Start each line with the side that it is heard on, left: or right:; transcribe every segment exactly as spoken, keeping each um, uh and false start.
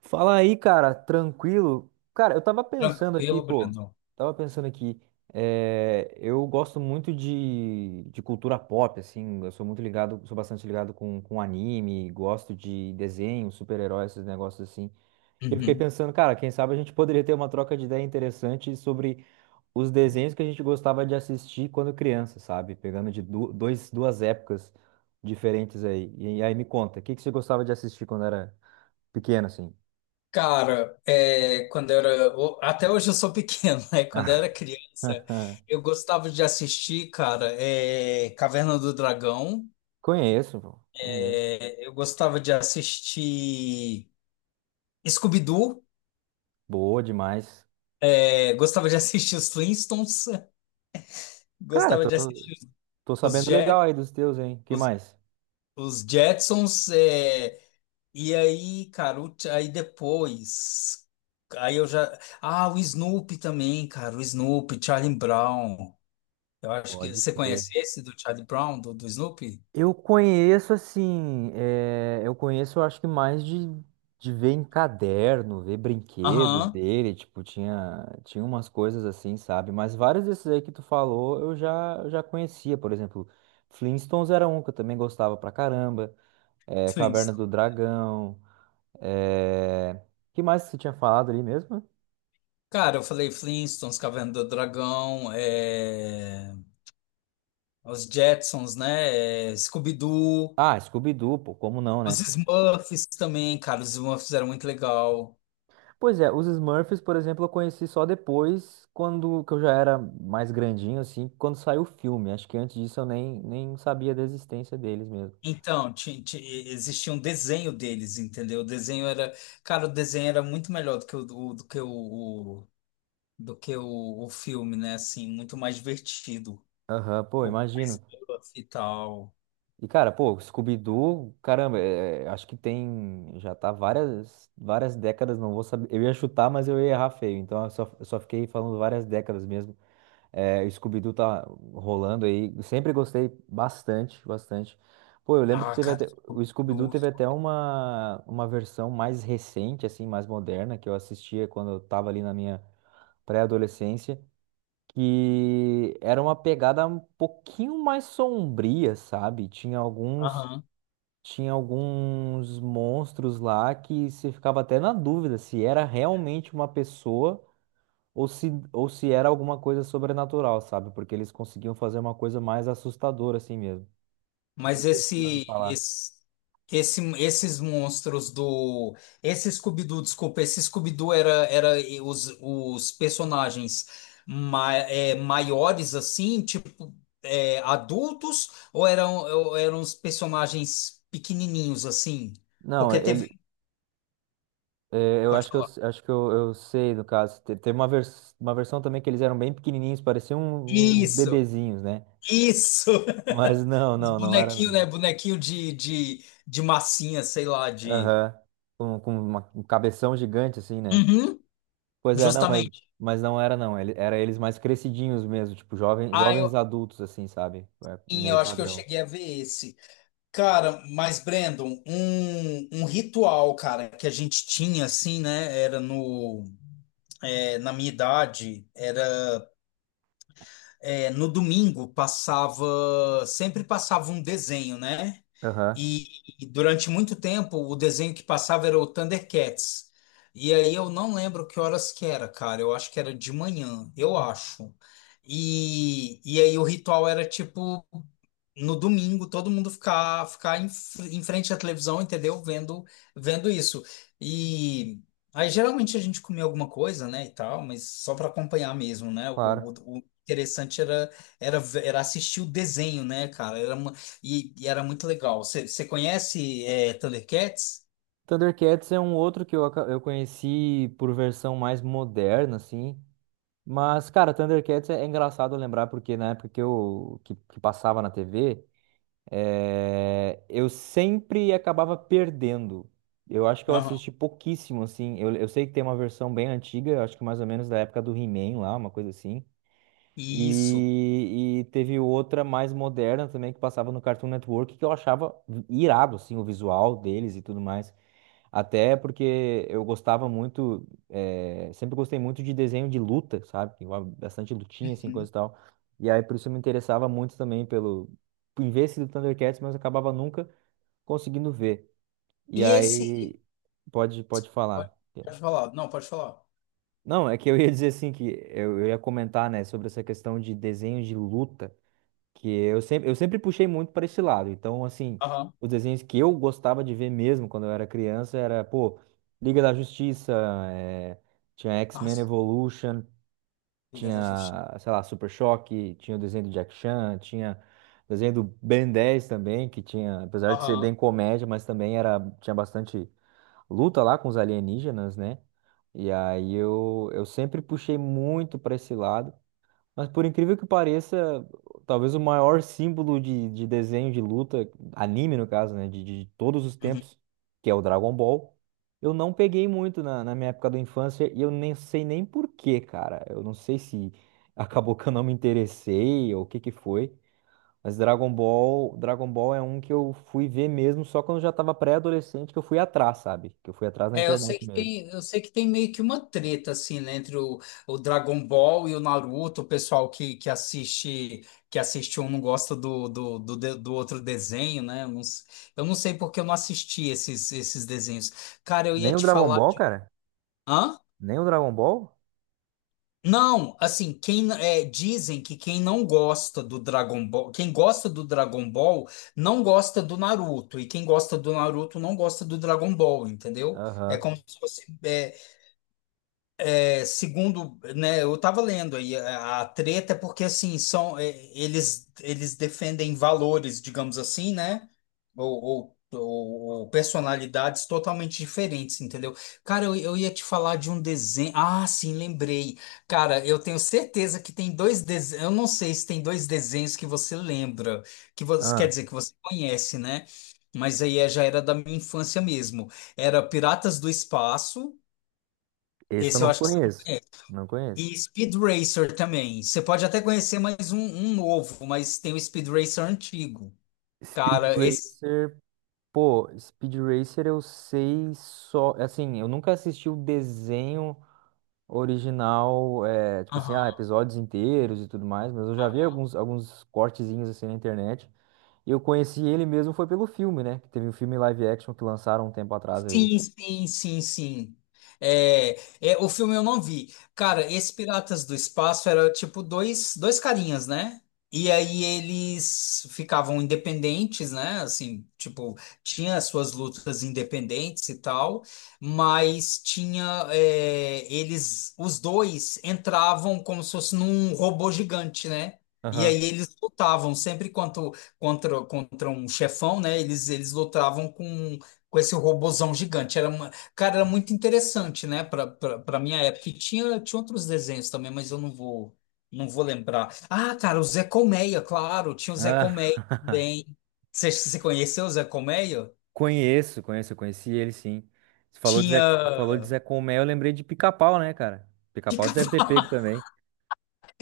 right: Fala aí, cara, tranquilo? Cara, eu tava pensando aqui,
left: Tranquilo,
right: pô,
left: Brandon.
right: tava pensando aqui, é, eu gosto muito de, de cultura pop, assim, eu sou muito ligado, sou bastante ligado com, com anime, gosto de desenho, super-herói, esses negócios assim. E eu fiquei
left: Uhum.
right: pensando, cara, quem sabe a gente poderia ter uma troca de ideia interessante sobre os desenhos que a gente gostava de assistir quando criança, sabe? Pegando de du- dois, duas épocas diferentes aí. E aí me conta, o que que você gostava de assistir quando era pequeno, assim?
left: Cara, é, quando eu era. o- Até hoje eu sou pequeno, né? Quando eu era criança, eu gostava de assistir, cara, é, Caverna do Dragão.
right: Conheço, pô. Conheço.
left: Eu gostava de assistir Scooby-Doo.
right: Boa demais.
left: É, gostava de assistir os Flintstones.
right: Cara,
left: Gostava
right: tô,
left: de assistir
right: tô
left: os, os,
right: sabendo
left: Jet,
right: legal aí dos teus, hein? Que
left: os,
right: mais?
left: os Jetsons. É, e aí, cara, o- aí depois. Aí eu já. Ah, o Snoopy também, cara. O Snoopy, Charlie Brown. Eu acho que
right: Pode
left: você
right: crer.
left: conhece esse do Charlie Brown, do, do Snoopy?
right: Eu conheço assim, é, eu conheço acho que mais de, de ver em caderno, ver brinquedo
left: Aham,
right: dele, tipo, tinha, tinha umas coisas assim, sabe? Mas vários desses aí que tu falou eu já, eu já conhecia, por exemplo, Flintstones era um que eu também gostava pra caramba, é, Caverna
left: Flintstones.
right: do Dragão, é... que mais que você tinha falado ali mesmo?
left: Cara, eu falei Flintstones, Caverna do Dragão, é, os Jetsons, né? é, Scooby-Doo,
right: Ah, Scooby-Doo, pô, como não, né?
left: os Smurfs também, cara, os Smurfs eram muito legal.
right: Pois é, os Smurfs, por exemplo, eu conheci só depois, quando que eu já era mais grandinho, assim, quando saiu o filme. Acho que antes disso eu nem, nem sabia da existência deles mesmo.
left: Então, ti- ti- existia um desenho deles, entendeu? O desenho era, cara, o desenho era muito melhor do que o do, do que o, o- do que o, o filme, né? Assim, muito mais divertido.
right: Aham, pô,
left: O mais
right: imagino.
left: Smurf e tal.
right: E, cara, pô, Scooby-Doo, caramba, é, é, acho que tem, já tá várias, várias décadas, não vou saber. Eu ia chutar, mas eu ia errar feio, então eu só, eu só fiquei falando várias décadas mesmo. É, o Scooby-Doo tá rolando aí. Sempre gostei bastante, bastante. Pô, eu lembro que
left: Ah,
right: teve
left: cara,
right: até, o Scooby-Doo teve
left: monstro.
right: até uma, uma versão mais recente, assim, mais moderna, que eu assistia quando eu tava ali na minha pré-adolescência, que era uma pegada um pouquinho mais sombria, sabe? Tinha alguns,
left: Aham.
right: tinha alguns monstros lá que você ficava até na dúvida se era realmente uma pessoa ou se, ou se era alguma coisa sobrenatural, sabe? Porque eles conseguiam fazer uma coisa mais assustadora assim mesmo.
left: Mas
right: Não sei se você já ouviu
left: esse,
right: falar.
left: esse, esse, esses monstros do. Esse Scooby-Doo, desculpa, esse Scooby-Doo era, era os, os personagens ma é, maiores, assim, tipo, é, adultos, ou eram, ou eram os personagens pequenininhos, assim?
right: Não,
left: Porque teve.
right: ele, é, eu
left: Pode
right: acho que eu,
left: falar.
right: acho que eu, eu sei, no caso. Te- Tem uma, vers, uma versão também que eles eram bem pequenininhos, pareciam um- um, uns
left: Isso,
right: bebezinhos, né?
left: isso!
right: Mas não,
left: Os
right: não, não era
left: bonequinhos, né?
right: não.
left: Bonequinho de, de, de massinha, sei lá, de.
right: Aham. Com, com uma- um cabeção gigante assim, né?
left: Uhum,
right: Pois é, não, mas,
left: justamente.
right: mas não era não. Ele, era eles mais crescidinhos mesmo, tipo jovem,
left: Ah, eu,
right: jovens adultos assim, sabe? É
left: e
right: meio
left: eu acho que eu
right: padrão.
left: cheguei a ver esse. Cara, mas Brandon, um, um ritual, cara, que a gente tinha, assim, né? Era no. É, na minha idade, era. É, no domingo passava. Sempre passava um desenho, né?
right: Aham,
left: E, e durante muito tempo o desenho que passava era o Thundercats. E aí eu não lembro que horas que era, cara. Eu acho que era de manhã, eu acho. E, e aí o ritual era tipo. No domingo todo mundo ficar ficar em, fr- em frente à televisão, entendeu? Vendo vendo isso. E aí geralmente a gente comia alguma coisa, né, e tal, mas só para acompanhar mesmo, né? O,
right: claro.
left: o- o interessante era, era ve- era assistir o desenho, né, cara? Era uma, e, e era muito legal. Você você conhece é, Thundercats?
right: Thundercats é um outro que eu, aca- eu conheci por versão mais moderna, assim. Mas, cara, Thundercats é, é engraçado lembrar, porque na época que eu que, que passava na T V, eh, eu sempre acabava perdendo. Eu acho que eu
left: Aham.
right: assisti pouquíssimo, assim. Eu, eu sei que tem uma versão bem antiga, eu acho que mais ou menos da época do He-Man lá, uma coisa assim.
left: Isso.
right: E, e teve outra mais moderna também que passava no Cartoon Network, que eu achava irado, assim, o visual deles e tudo mais. Até porque eu gostava muito, eh, sempre gostei muito de desenho de luta, sabe? Que envolve bastante lutinha, assim,
left: Uhum.
right: coisa e tal. E aí, por isso, eu me interessava muito também pelo... em ver esse do Thundercats, mas eu acabava nunca conseguindo ver. E
left: E esse
right: aí, pode, pode
left: pode,
right: falar.
left: pode falar. Não, pode falar.
right: Não, é que eu ia dizer assim, que eu, eu ia comentar, né, sobre essa questão de desenho de luta que eu sempre, eu sempre puxei muito para esse lado. Então, assim,
left: Aham.
right: os desenhos que eu gostava de ver mesmo quando eu era criança era, pô, Liga da Justiça, eh, tinha
left: Ah,
right: X-Men Evolution,
left: Liga da Justiça.
right: tinha, sei lá, Super Choque, tinha o desenho do Jack Chan, tinha o desenho do Ben dez também, que tinha, apesar de ser
left: Aham.
right: bem comédia, mas também era, tinha bastante luta lá com os alienígenas, né? E aí eu, eu sempre puxei muito para esse lado. Mas por incrível que pareça, talvez o maior símbolo de, de desenho de luta, anime no caso, né, de, de todos os tempos, que é o Dragon Ball, eu não peguei muito na, na minha época da infância e eu nem sei nem por quê, cara. Eu não sei se acabou que eu não me interessei ou o que que foi, mas Dragon Ball, Dragon Ball é um que eu fui ver mesmo só quando eu já tava pré-adolescente que eu fui atrás, sabe? Que eu fui atrás na
left: É, eu sei
right: internet
left: que
right: mesmo.
left: tem, eu sei que tem meio que uma treta assim, né, entre o, o Dragon Ball e o Naruto, o pessoal que, que assiste que assiste um não gosta do, do, do, de- do outro desenho, né? Eu não, s- eu não sei porque eu não assisti esses, esses desenhos. Cara, eu ia
right: Nem o
left: te
right: Dragon
left: falar.
right: Ball, cara?
left: Hã?
right: Nem o Dragon Ball?
left: Não, assim, quem é, dizem que quem não gosta do Dragon Ball, quem gosta do Dragon Ball não gosta do Naruto, e quem gosta do Naruto não gosta do Dragon Ball, entendeu? É
right: Aham.
left: como se fosse. é, É, segundo, né, eu estava lendo aí a, a treta é porque assim são é, eles eles defendem valores, digamos assim, né? Ou, ou, ou- ou personalidades totalmente diferentes, entendeu? Cara, eu, eu ia te falar de um desenho. Ah, sim, lembrei. Cara, eu tenho certeza que tem dois desenhos. Eu não sei se tem dois desenhos que você lembra, que você quer
right: Ah.
left: dizer que você conhece, né? Mas aí é- já era da minha infância mesmo. Era Piratas do Espaço.
right: Esse eu
left: Esse eu
right: não
left: acho que você não
right: conheço. Não conheço.
left: e Speed Racer também. Você pode até conhecer mais um, um novo, mas tem o Speed Racer antigo.
right: Speed
left: Cara, esse.
right: Racer, pô, Speed Racer eu sei só. Assim, eu nunca assisti o desenho original, é, tipo assim,
left: Aham.
right: ah, episódios inteiros e tudo mais, mas eu já vi alguns, alguns cortezinhos assim na internet. E eu conheci ele mesmo foi pelo filme, né? Que teve um filme live action que lançaram um tempo atrás aí.
left: Sim, sim, sim, sim. É, é, o filme eu não vi. Cara, esse Piratas do Espaço era tipo dois, dois carinhas, né? E aí eles ficavam independentes, né? Assim, tipo, tinha as suas lutas independentes e tal, mas tinha, é, eles, os dois entravam como se fosse num robô gigante, né? E
right: Aham.
left: aí eles lutavam sempre contra, contra, contra um chefão, né? Eles, eles lutavam com com esse robozão gigante. Era uma, cara, era muito interessante, né? Para para minha época. E tinha, tinha outros desenhos também, mas eu não vou não vou lembrar. Ah, cara, o Zé Colmeia, claro, tinha o Zé Colmeia
right: Ah,
left: também. Você você conheceu o Zé Colmeia?
right: conheço, conheço, eu conheci ele sim. Você falou de Zé,
left: Tinha
right: falou de Zé Colmeia, eu lembrei de Pica-Pau, né, cara? Pica-Pau você deve ter
left: Pica-pau.
right: pego também.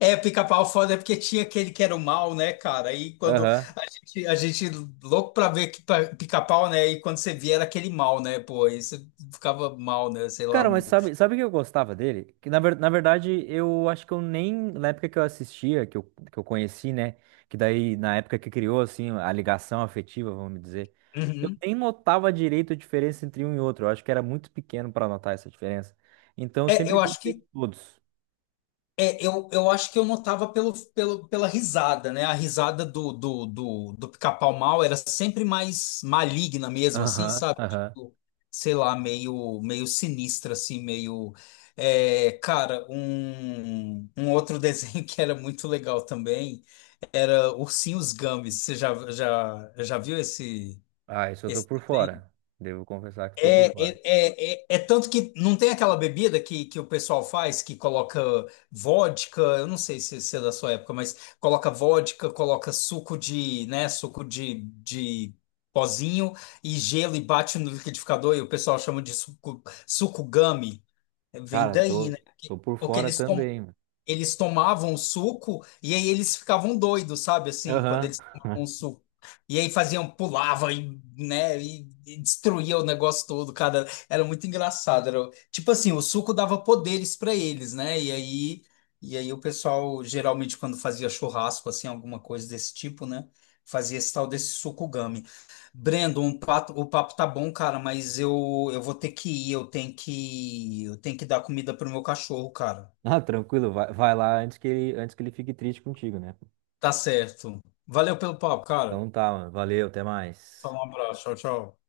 left: É, pica-pau foda é porque tinha aquele que era o mal, né, cara? Aí quando
right: Aham.
left: a gente, a gente louco pra ver que pa- pica-pau, né? E quando você via era aquele mal, né? Pô, aí você ficava mal, né? Sei lá,
right: Cara, mas
left: no.
right: sabe, sabe o que eu gostava dele? Que na, ver- na verdade, eu acho que eu nem, na época que eu assistia, que eu, que eu conheci, né? Que daí, na época que criou, assim, a ligação afetiva, vamos dizer, eu
left: Uhum.
right: nem notava direito a diferença entre um e outro. Eu acho que era muito pequeno pra notar essa diferença. Então, eu
left: É,
right: sempre
left: eu acho
right: gostei de
left: que
right: todos.
left: É, eu, eu acho que eu notava pelo, pelo, pela risada, né? A risada do, do, do, do Pica-Pau Mal era sempre mais maligna mesmo, assim,
right: Aham,
left: sabe?
right: aham.
left: Tipo, sei lá, meio, meio sinistra, assim, meio. É, cara, um, um outro desenho que era muito legal também era Ursinhos Gumby. Você já, já, já viu esse?
right: Ah, isso eu tô por fora. Devo confessar que tô
left: É,
right: por fora.
left: é, é, é, é tanto que não tem aquela bebida que, que o pessoal faz que coloca vodka, eu não sei se, se é da sua época, mas coloca vodka, coloca suco de, né, suco de, de pozinho e gelo e bate no liquidificador e o pessoal chama de suco, suco gummy. Vem
right: Cara,
left: daí,
right: tô,
left: né?
right: tô por
left: Porque
right: fora
left: eles, tom-
right: também, mano.
left: eles tomavam o suco e aí eles ficavam doidos, sabe? Assim, quando
right: Aham.
left: eles tomavam o suco. E aí faziam, pulava e, né, e, e destruía o negócio todo, cara. Era muito engraçado. Era, tipo assim, o suco dava poderes para eles, né? E aí, e aí o pessoal, geralmente, quando fazia churrasco, assim, alguma coisa desse tipo, né? Fazia esse tal desse suco gummy. Brendo, um pato- o papo tá bom, cara, mas eu, eu vou ter que ir, eu tenho que, eu tenho que dar comida pro meu cachorro, cara.
right: Ah, tranquilo, vai, vai lá antes que ele, antes que ele fique triste contigo, né?
left: Tá certo. Valeu pelo papo, cara.
right: Então tá, mano. Valeu, até mais.
left: Fala um abraço. Tchau, tchau.